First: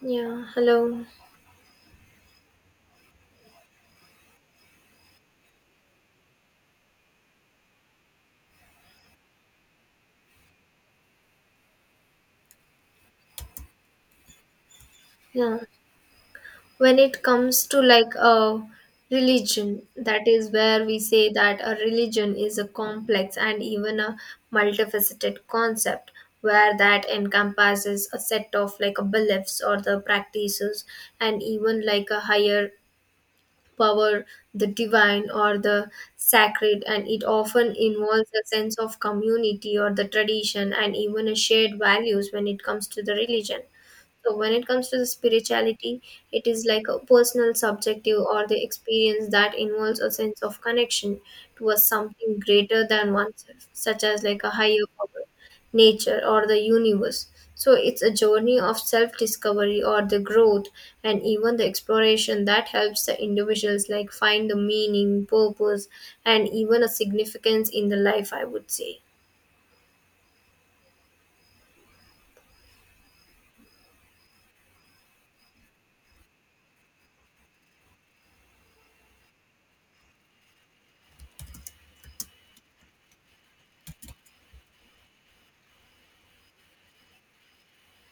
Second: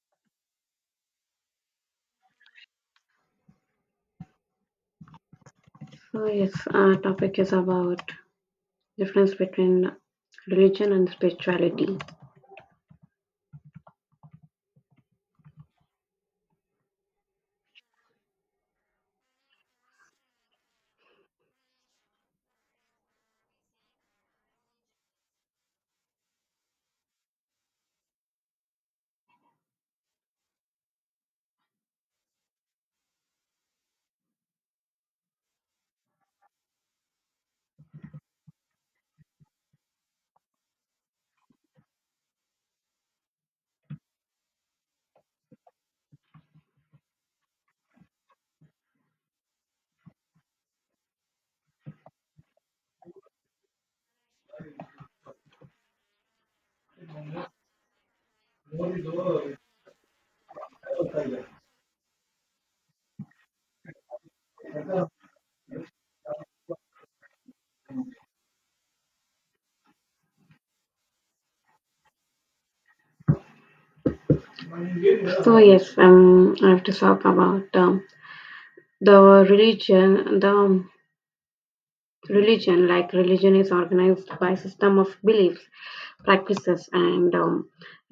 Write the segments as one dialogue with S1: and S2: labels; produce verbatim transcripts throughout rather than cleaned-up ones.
S1: Yeah, hello.
S2: So yes, our topic is about difference between religion and spirituality.
S1: Yeah. When it comes to like a religion, that is where we say that a religion is a complex and even a multifaceted concept where that encompasses a set of like a beliefs or the practices and even like a higher power, the divine or the sacred, and it often involves a sense of community or the tradition and even a shared values when it comes to the religion. So when it comes to the spirituality, it is like a personal, subjective, or the experience that involves a sense of connection towards something greater than oneself, such as like a higher power, nature, or the universe. So it's a journey of self-discovery or the growth and even the exploration that helps the individuals like find the meaning, purpose, and even a significance in the life, I would say.
S2: So yes, um, I have to talk about um, the religion. The religion like religion is organized by system of beliefs practices and um,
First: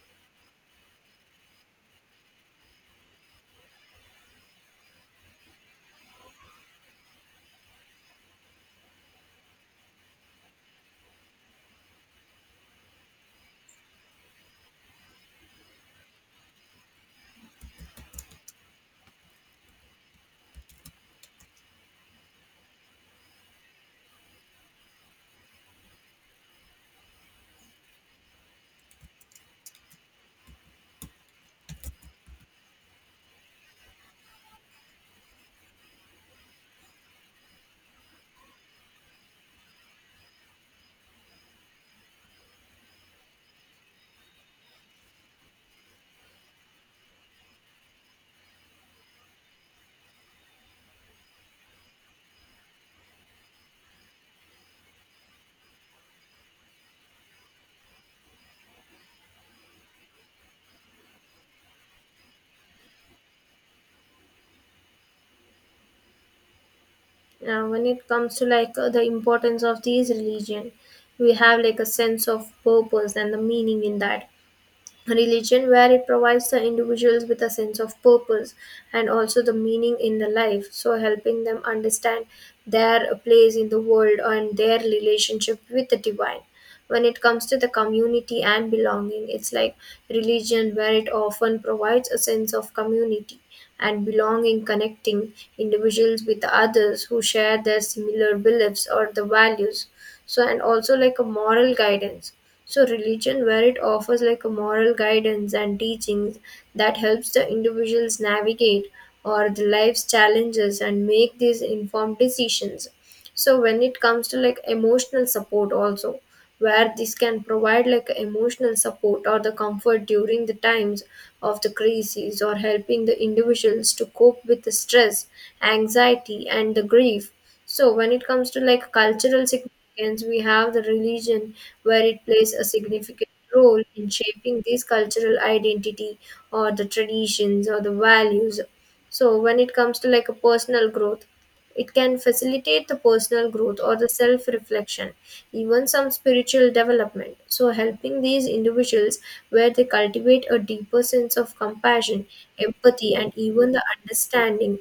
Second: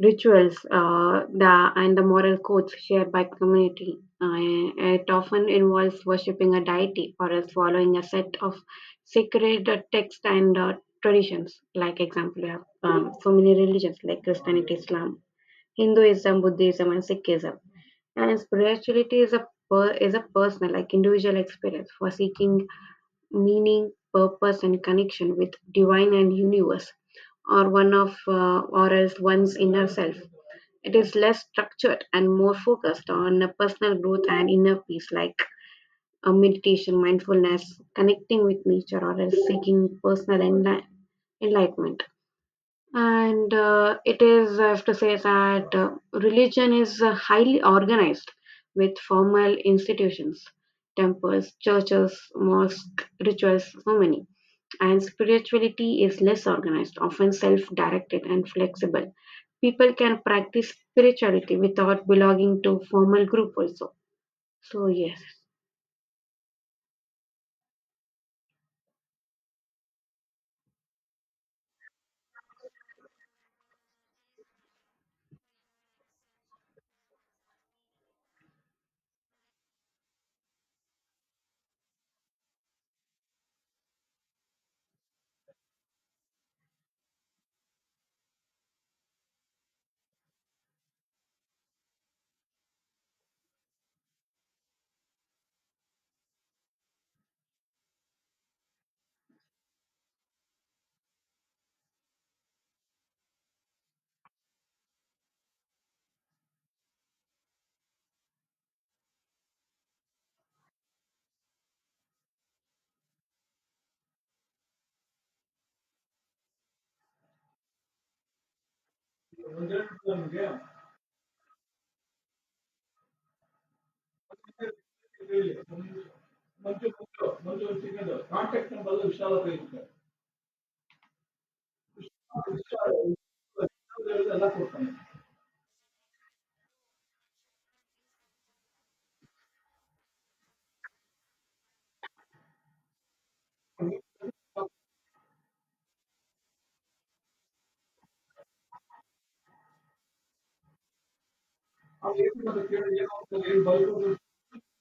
S2: rituals uh, the and the moral codes shared by community, uh, it often involves worshipping a deity or else following a set of sacred uh, text and uh, traditions, like example you have, um, so many religions like Christianity, Islam, Hinduism, Buddhism, and Sikhism. And spirituality is a per, is a personal like individual experience for seeking meaning, purpose, and connection with divine and universe, or one of uh, or else one's inner self. It is less structured and more focused on a personal growth and inner peace, like uh, meditation, mindfulness, connecting with nature, or else seeking personal enli- enlightenment. And uh, it is, I have to say that uh, religion is uh, highly organized with formal institutions, temples, churches, mosques, rituals, so many. And spirituality is less organized, often self-directed and flexible. People can practice spirituality without belonging to formal group also. So yes.
S1: uh, When it comes to like uh, the importance of these religion, we have like a sense of purpose and the meaning in that religion where it provides the individuals with a sense of purpose and also the meaning in the life, so helping them understand their place in the world and their relationship with the divine. When it comes to the community and belonging, it's like religion where it often provides a sense of community and belonging, connecting individuals with the others who share their similar beliefs or the values. So and also like a moral guidance, so religion where it offers like a moral guidance and teachings that helps the individuals navigate or the life's challenges and make these informed decisions. So when it comes to like emotional support also, where this can provide like emotional support or the comfort during the times of the crises, or helping the individuals to cope with the stress, anxiety and the grief. So when it comes to like cultural significance, we have the religion where it plays a significant role in shaping this cultural identity or the traditions or the values. So when it comes to like a personal growth, it can facilitate the personal growth or the self reflection, even some spiritual development. So, helping these individuals where they cultivate a deeper sense of compassion, empathy, and even the understanding.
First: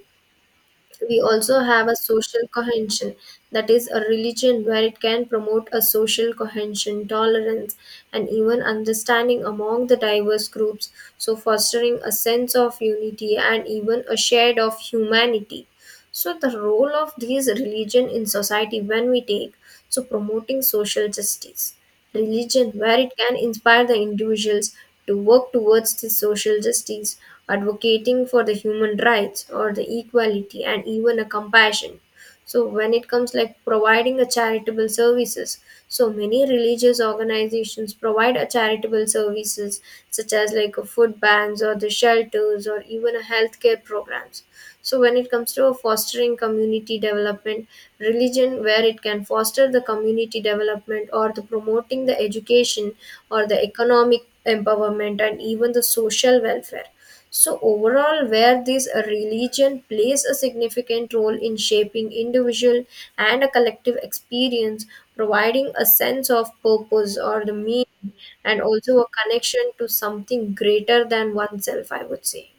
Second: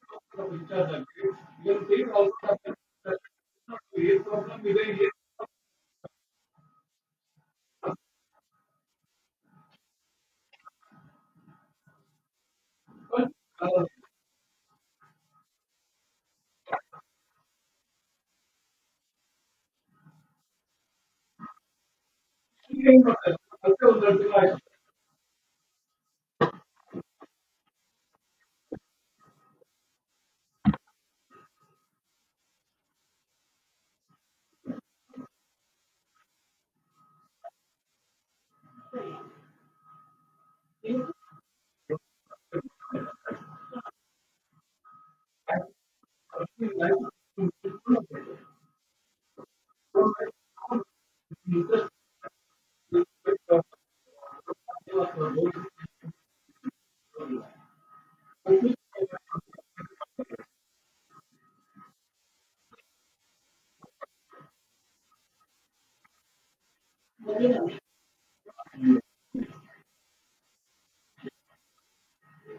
S1: We also have a social cohesion, that is, a religion where it can promote a social cohesion, tolerance, and even understanding among the diverse groups. So, fostering a sense of unity and even a shade of humanity. So the role of these religion in society when we take, so promoting social justice. Religion where it can inspire the individuals to work towards the social justice, advocating for the human rights or the equality and even a compassion. So when it comes like providing a charitable services, so many religious organizations provide a charitable services such as like a food banks or the shelters or even a healthcare programs. So when it comes to fostering community development, religion where it can foster the community development or the promoting the education or the economic empowerment and even the social welfare. So overall where this religion plays a significant role in shaping individual and a collective experience, providing a sense of purpose or the meaning and also a connection to something greater than oneself, I would say.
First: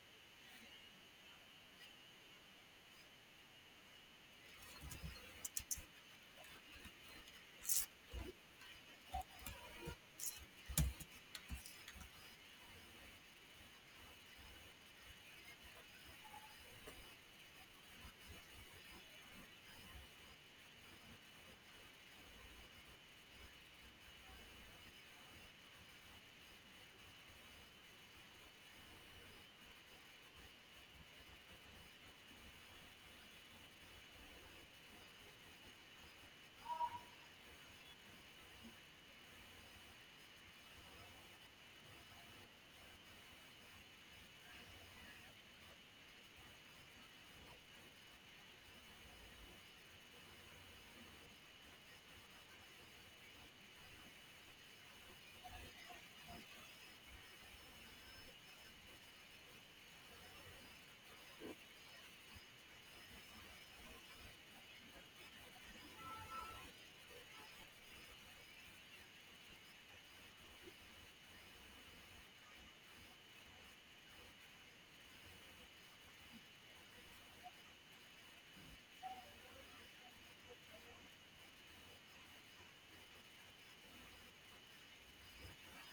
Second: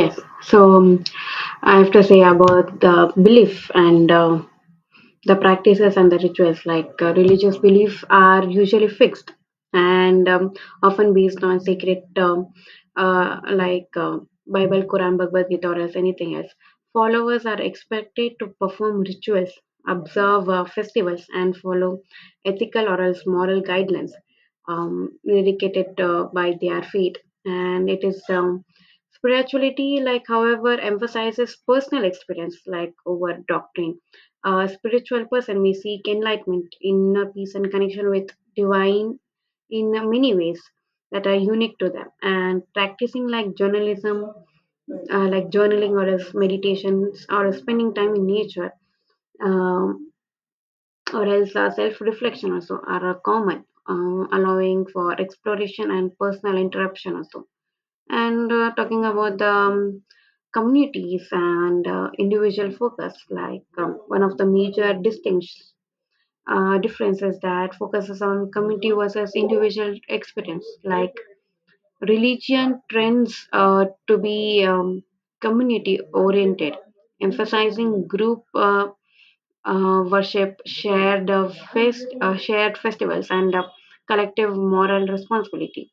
S2: Yes, so, um, I have to say about the belief and, uh, the practices and the rituals, like uh, religious belief are usually fixed and, um, often based on sacred, um, uh, like uh, Bible, Quran, Bhagavad Gita, or as anything else. Followers are expected to perform rituals, observe uh, festivals, and follow ethical or else moral guidelines um, indicated uh, by their faith. And it is, um, spirituality, like, however, emphasizes personal experience like over doctrine. A spiritual person may seek enlightenment, inner peace, and connection with divine in many ways that are unique to them. And practicing like journalism, uh, like journaling, or as meditations, or spending time in nature, um, or else uh, self-reflection also are uh, common, um, allowing for exploration and personal interruption also. And, uh, talking about the, um, communities and, uh, individual focus, like, um, one of the major distinctions uh, differences that focuses on community versus individual experience, like religion trends uh, to be, um, community oriented, emphasizing group, uh, uh, worship, shared, uh, fest, uh, shared festivals, and, uh, collective moral responsibility.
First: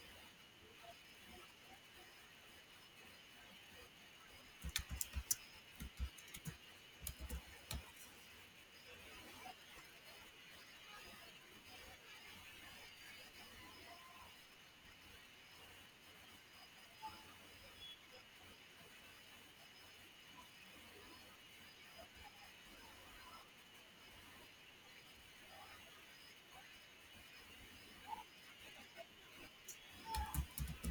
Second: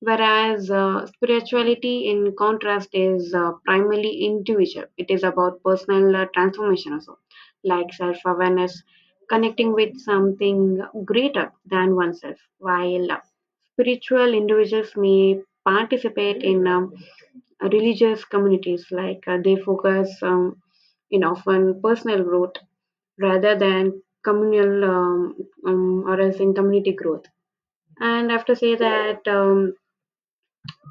S2: Whereas, uh, spirituality, in contrast, is, uh, primarily individual. It is about personal, uh, transformation, also, like self awareness, connecting with something greater than oneself. While, uh, spiritual individuals may participate in, um, religious communities, like, uh, they focus, um, in often personal growth rather than communal, um, um, or else in community growth. And I have to say that, um,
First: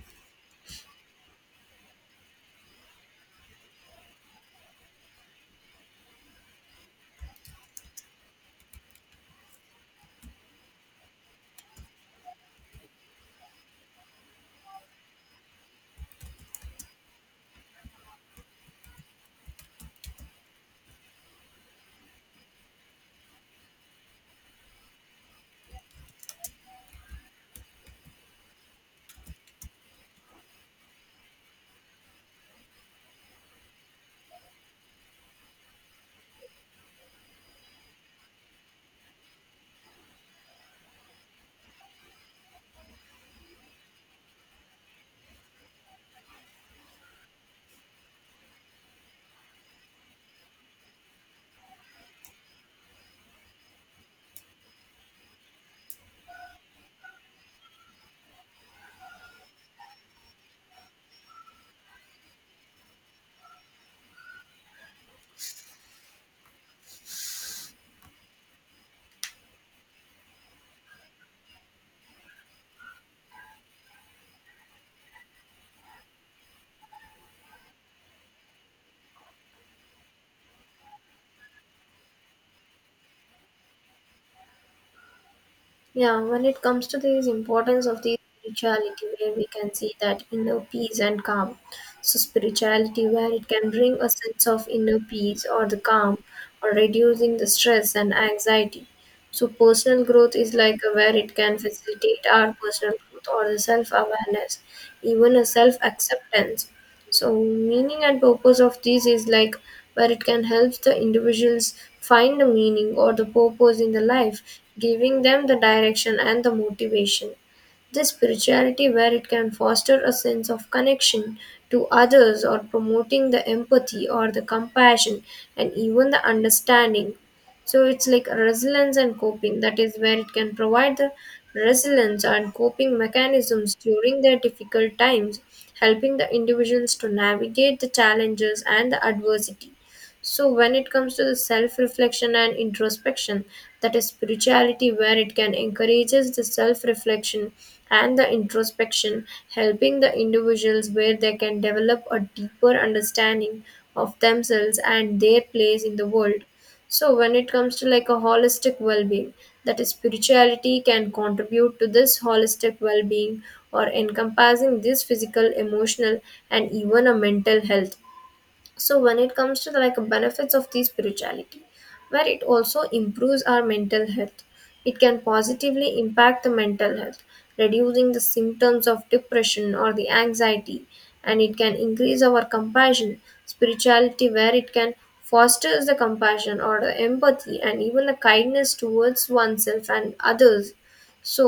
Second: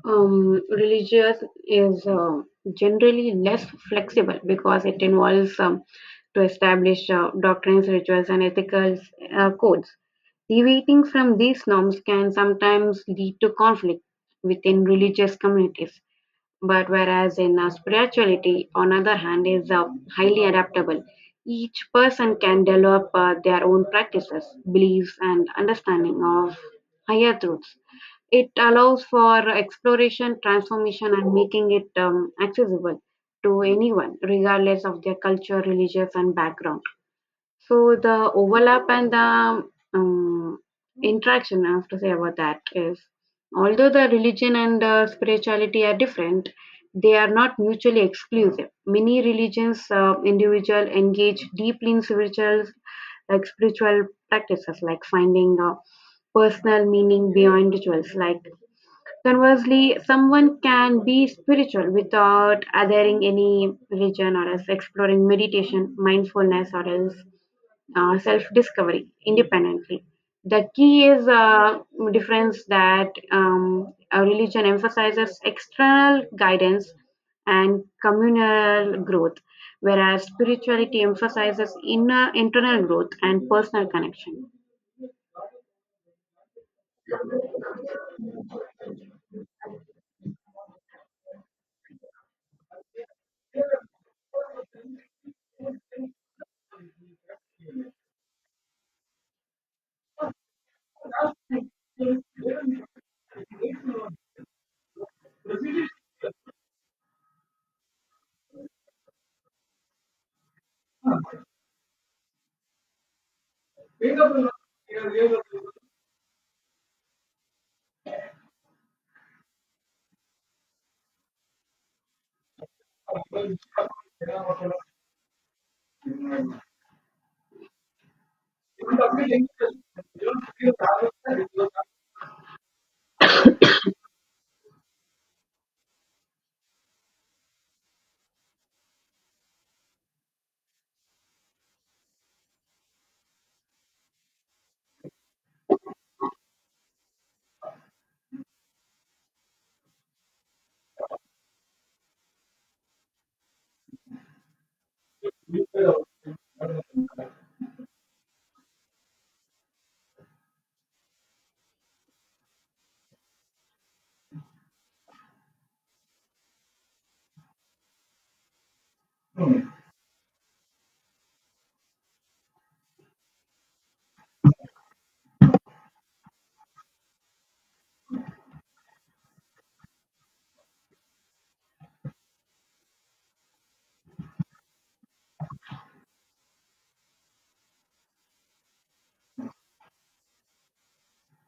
S2: um, religious is, uh, generally less flexible because it involves, um, to establish, uh, doctrines, rituals, and ethical, uh, codes. Deviating from these norms can sometimes lead to conflict within religious communities. But whereas in, uh, spirituality, on other hand, is, uh, highly adaptable. Each person can develop, uh, their own practices, beliefs, and understanding of higher truths. It allows for exploration, transformation, and making it, um, accessible to anyone, regardless of their culture, religious, and background. So the overlap and the, um, interaction I have to say about that is although the religion and, uh, spirituality are different, they are not mutually exclusive. Many religions, uh, individual engage deeply in spiritual, like spiritual practices, like finding, uh, personal meaning beyond rituals, like. Conversely, someone can be spiritual without adhering any religion or else exploring meditation, mindfulness, or else, uh, self-discovery independently. The key is, uh, difference that, um, a religion emphasizes external guidance and communal growth, whereas spirituality emphasizes inner internal growth and personal connection.
S1: Yeah, when it comes to the importance of the spirituality, where we can see that inner peace and calm. So spirituality, where it can bring a sense of inner peace or the calm, or reducing the stress and anxiety. So personal growth is like a- where it can facilitate our personal growth or the self awareness, even a self acceptance. So meaning and purpose of these is like where it can help the individuals find the meaning or the purpose in the life, giving them the direction and the motivation. This spirituality where it can foster a sense of connection to others or promoting the empathy or the compassion and even the understanding. So it's like resilience and coping. That is where it can provide the resilience and coping mechanisms during their difficult times, helping the individuals to navigate the challenges and the adversity. So when it comes to the self-reflection and introspection, that is spirituality where it can encourages the self-reflection and the introspection, helping the individuals where they can develop a deeper understanding of themselves and their place in the world. So when it comes to like a holistic well-being, that is spirituality can contribute to this holistic well-being or encompassing this physical, emotional and even a mental health. So when it comes to the like benefits of the spirituality, where it also improves our mental health, it can positively impact the mental health, reducing the symptoms of depression or the anxiety. And it can increase our compassion, spirituality where it can fosters the compassion or the empathy and even the kindness towards oneself and others. So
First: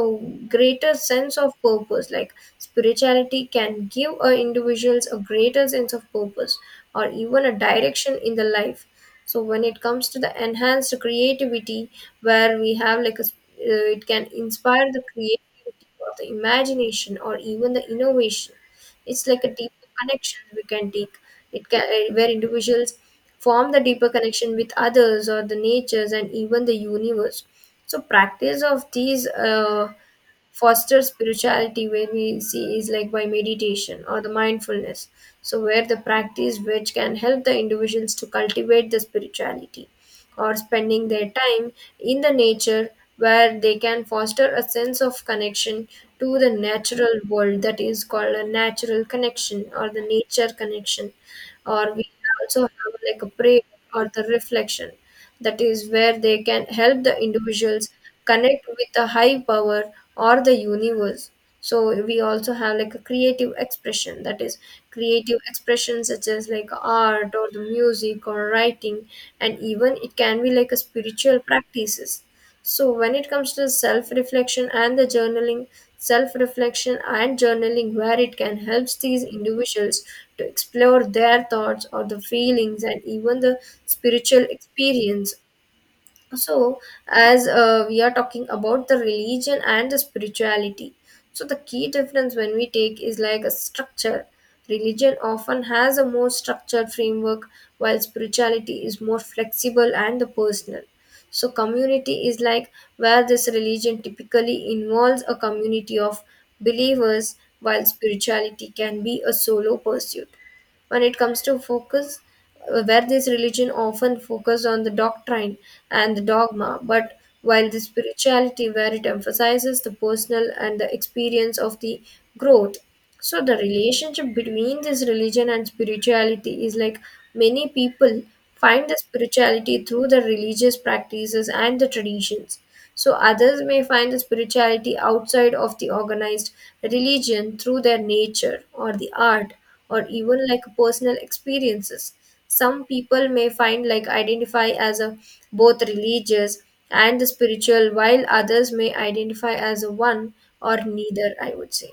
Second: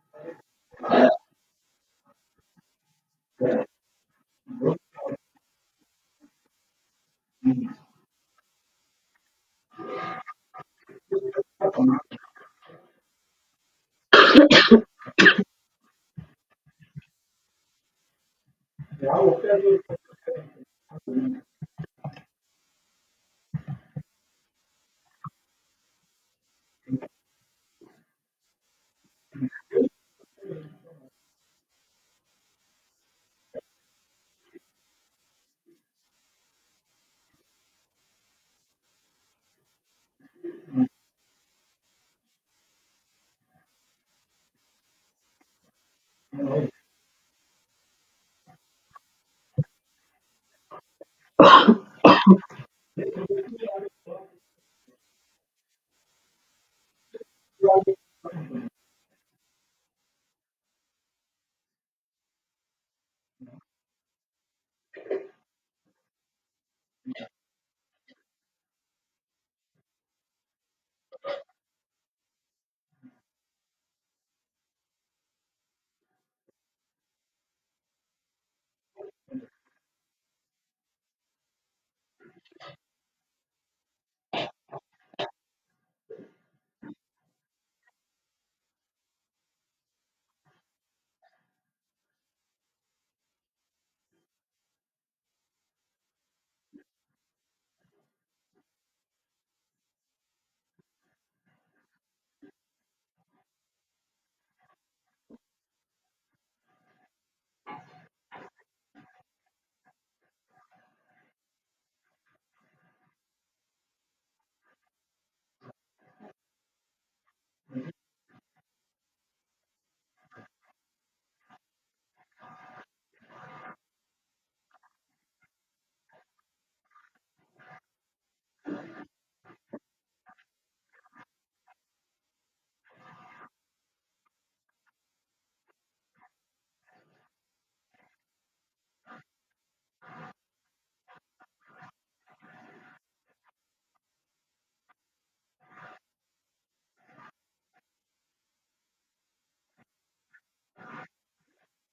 S1: greater sense of purpose, like spirituality can give a individuals a greater sense of purpose or even a direction in the life. So when it comes to the enhanced creativity, where we have like a s- uh, it can inspire the creative of the imagination or even the innovation. It's like a deeper connection we can take. It can, eh, where individuals form the deeper connection with others or the natures and even the universe. So practice of these uh, foster spirituality where we see is like by meditation or the mindfulness. So where the practice which can help the individuals to cultivate the spirituality, or spending their time in the nature where they can foster a sense of connection to the natural world, that is called a natural connection or the nature connection. Or we also have like a prayer or the reflection, that is where they can help the individuals connect with the high power or the universe. So we also have like a creative expression, that is creative expression such as like art or the music or writing, and even it can be like a spiritual practices. So when it comes to self reflection and the journaling, self reflection and journaling where it can help these individuals to explore their thoughts or the feelings and even the spiritual experience. So as uh, we are talking about the religion and the spirituality, so the key difference when we take is like a structure. Religion often has a more structured framework while spirituality is more flexible and the personal. So community is like where this religion typically involves a community of believers, while spirituality can be a solo pursuit. When it comes to focus, uh, where this religion often focus on the doctrine and the dogma, but while the spirituality where it emphasizes the personal and the experience of the growth. So the relationship between this religion and spirituality is like, many people find the spirituality through the religious practices and the traditions. So others may find the spirituality outside of the organized religion through their nature or the art or even like personal experiences. Some people may find like identify as a both religious and the spiritual, while others may identify as a one or neither, I would say.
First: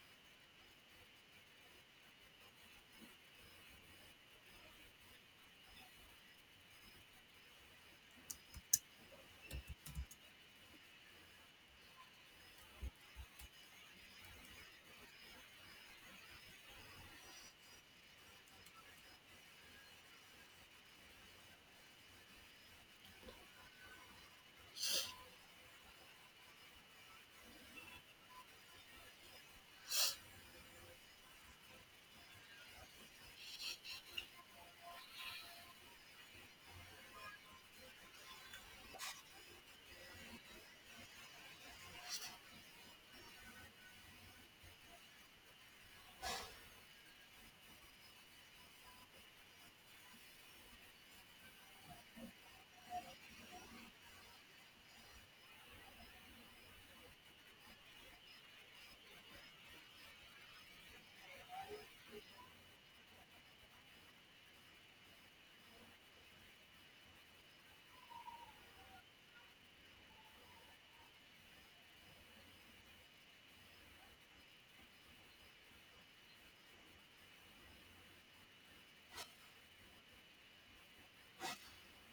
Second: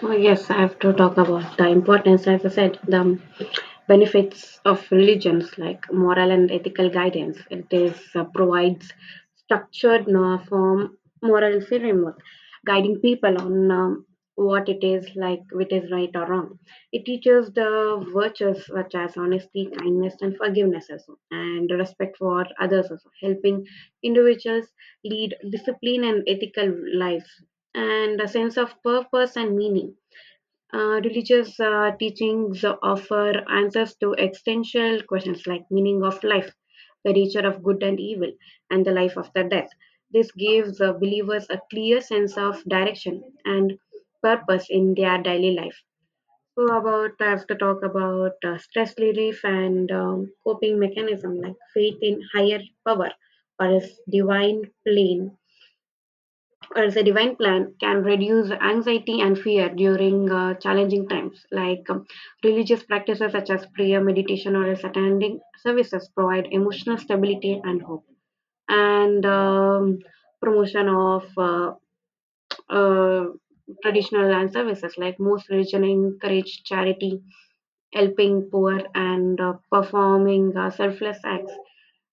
S2: Oh, yes, I have to talk about the importance, as I said, the benefits of religions like moral and ethical guidance. It is, uh, provides structured no, form, moral framework, guiding people on, um, what it is like, which is right or wrong. It teaches the virtues such as honesty, kindness, and forgiveness also, and respect for others also, helping individuals lead discipline and ethical lives and a sense of purpose and meaning. Uh, religious, uh, teachings offer answers to existential questions like meaning of life, the nature of good and evil, and the life after death. This gives, uh, believers a clear sense of direction and purpose in their daily life. So, about I have to talk about, uh, stress relief and, um, coping mechanism, like faith in higher power or a divine plane as a divine plan can reduce anxiety and fear during, uh, challenging times, like, um, religious practices such as prayer, meditation, or else attending services provide emotional stability and hope. And, um, promotion of, uh, uh, traditional land services, like most religion encourage charity, helping poor, and, uh, performing, uh, selfless acts.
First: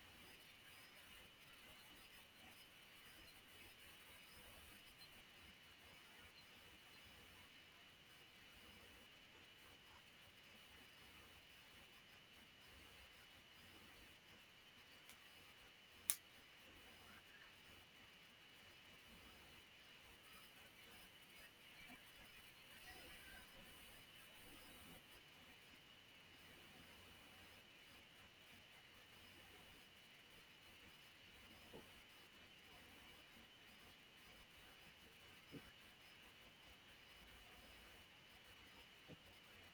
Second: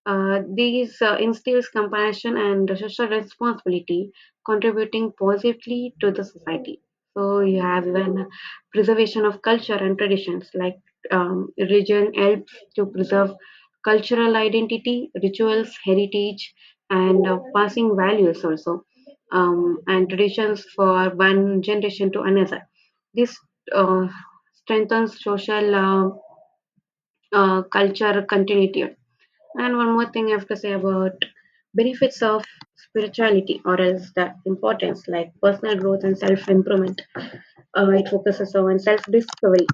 S2: Uh, these, uh, instills compassion and social responsibility, contributing positively to the society. So you have even preservation of culture and traditions, like, um, religion helps to preserve cultural identity, rituals, heritage, and, uh, passing values also, um, and traditions for one generation to another. This, uh, strengthens social, uh, uh, culture continuity. And one more thing I have to say about benefits of spirituality, or else the importance, like personal growth and self improvement. Uh, it focuses on self discovery,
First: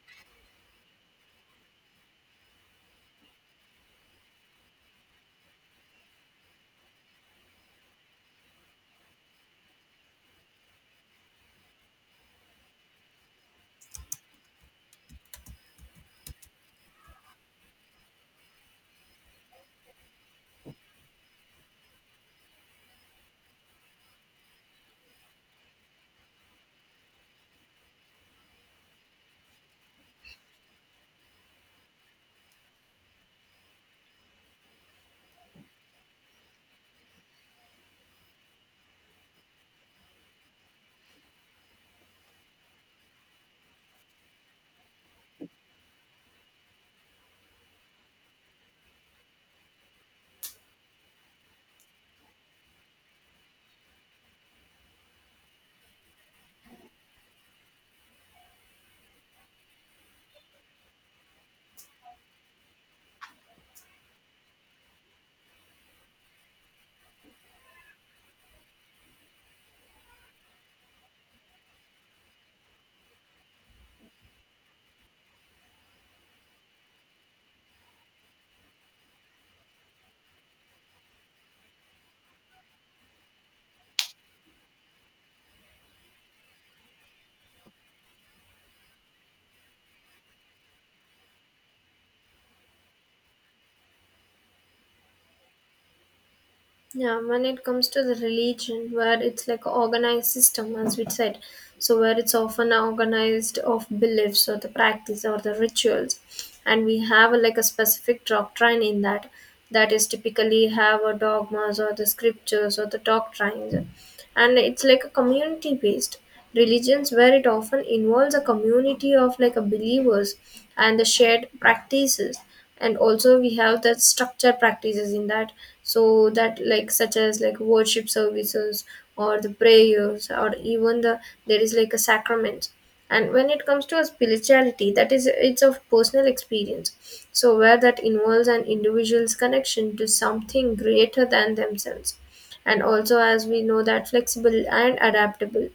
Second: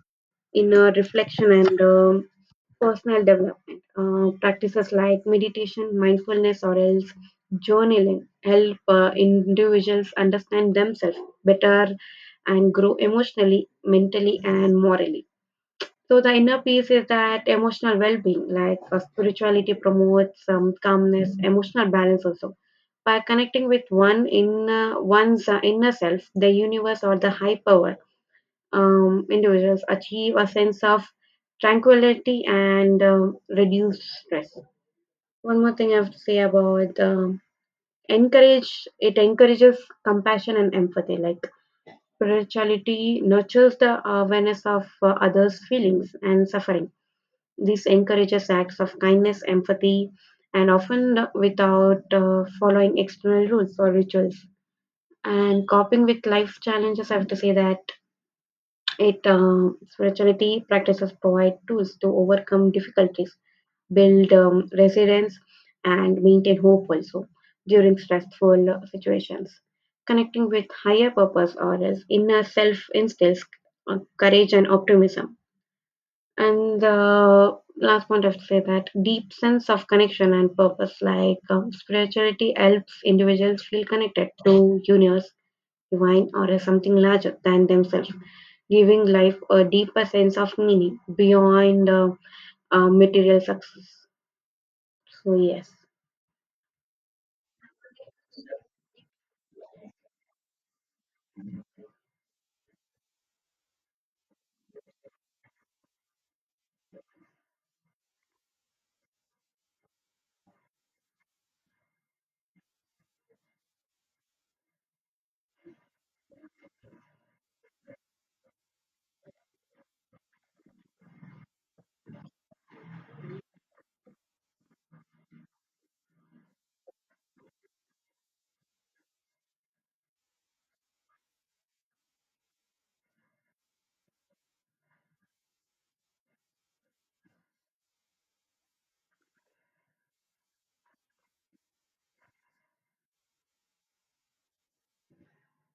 S2: inner reflection, and, um, personal development. Uh, practices like meditation, mindfulness, or else journaling help, uh, individuals understand themselves better and grow emotionally, mentally, and morally. So the inner peace is that emotional well-being, like, uh, spirituality promotes, um, calmness, emotional balance also. By connecting with one inner one's, uh, inner self, the universe or the high power, um, individuals achieve a sense of tranquility and, um, reduce stress. One more thing I have to say about, um, encourage it encourages compassion and empathy, like spirituality nurtures the awareness of, uh, others' feelings and suffering. This encourages acts of kindness, empathy, and often without, uh, following external rules or rituals. And coping with life challenges, I have to say that it uh, spirituality practices provide tools to overcome difficulties, build, um, resilience, and maintain hope also during stressful, uh, situations. Connecting with higher purpose or else inner self instills, uh, courage and optimism. And the last point I have to say that deep sense of connection and purpose, like, um, spirituality helps individuals feel connected to universe, divine, or as something larger than themselves, giving life a deeper sense of meaning beyond, uh, uh, material success. So yes.
S1: Yeah, when it comes to the religion, where it's like an organized system, as we said, so where it's often organized of beliefs or the practice or the rituals, and we have a, like a specific doctrine in that, that is typically have a dogmas or the scriptures or the doctrines, and it's like a community based religions where it often involves a community of like a believers and the shared practices. And also we have that structure practices in that, so that like such as like worship services or the prayers or even the there is like a sacrament. And when it comes to a spirituality, that is it's of personal experience, so where that involves an individual's connection to something greater than themselves. And also as we know that flexible and adaptable,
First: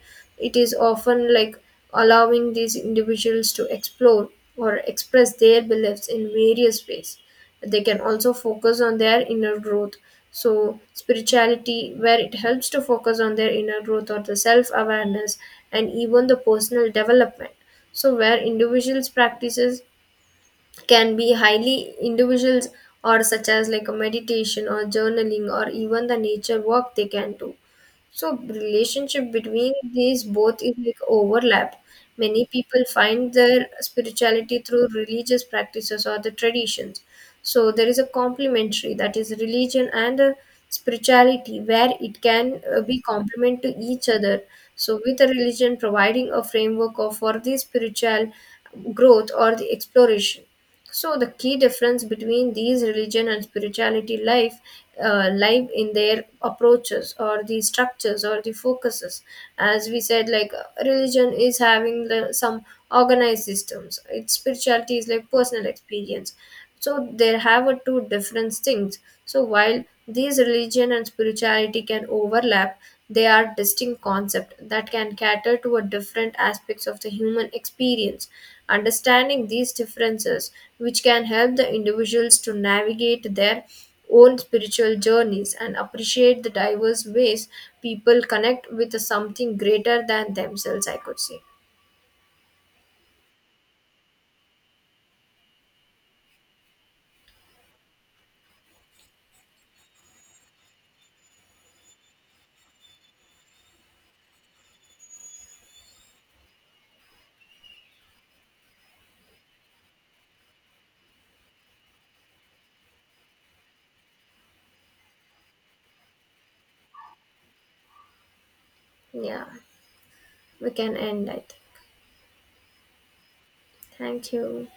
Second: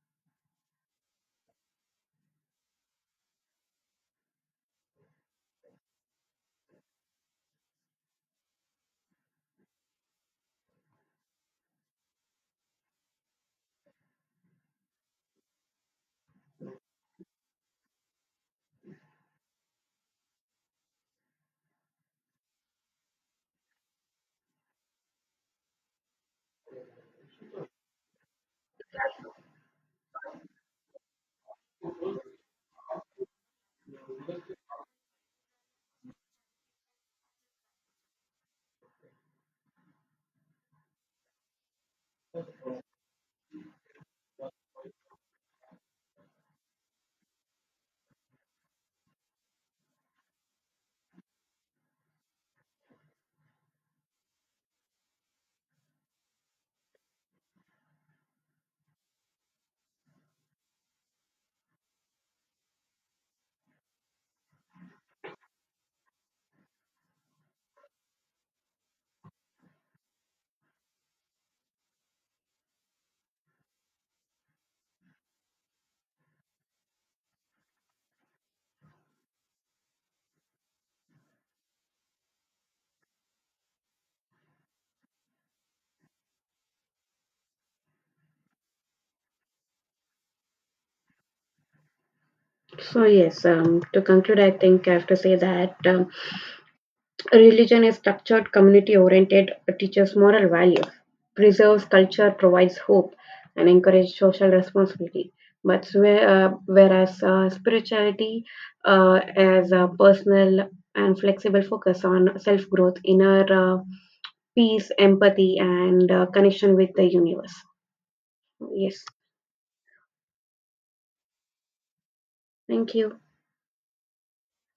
S1: it is often like allowing these individuals to explore or express their beliefs in various ways. They can also focus on their inner growth, so spirituality where it helps to focus on their inner growth or the self awareness and even the personal development. So where individuals practices can be highly individuals, or such as like a meditation or journaling or even the nature work they can do. So relationship between these both is like overlap, many people find their spirituality through religious practices or the traditions. So there is a complementary, that is religion and uh, spirituality where it can uh, be complement to each other, so with a religion providing a framework of for the spiritual growth or the exploration. So the key difference between these religion and spirituality life uh, live in their approaches or the structures or the focuses. As we said, like uh, religion is having the, some organized systems. Its spirituality is like personal experience. So there have a two different things. So while these religion and spirituality can overlap, they are distinct concept that can cater to a different aspects of the human experience. Understanding these differences, which can help the individuals to navigate their own spiritual journeys and appreciate the diverse ways people connect with something greater than themselves, I could say.
S2: So yes. Um, to conclude, I think I have to say that, um, religion is structured, community-oriented, teaches moral values, preserves culture, provides hope, and encourages social responsibility. But where- uh, whereas uh, spirituality, uh, as a personal and flexible focus on self-growth, inner, uh, peace, empathy, and, uh, connection with the universe. Yes,
S1: Yeah, we can end, I think.
S2: thank you.
S1: Thank you.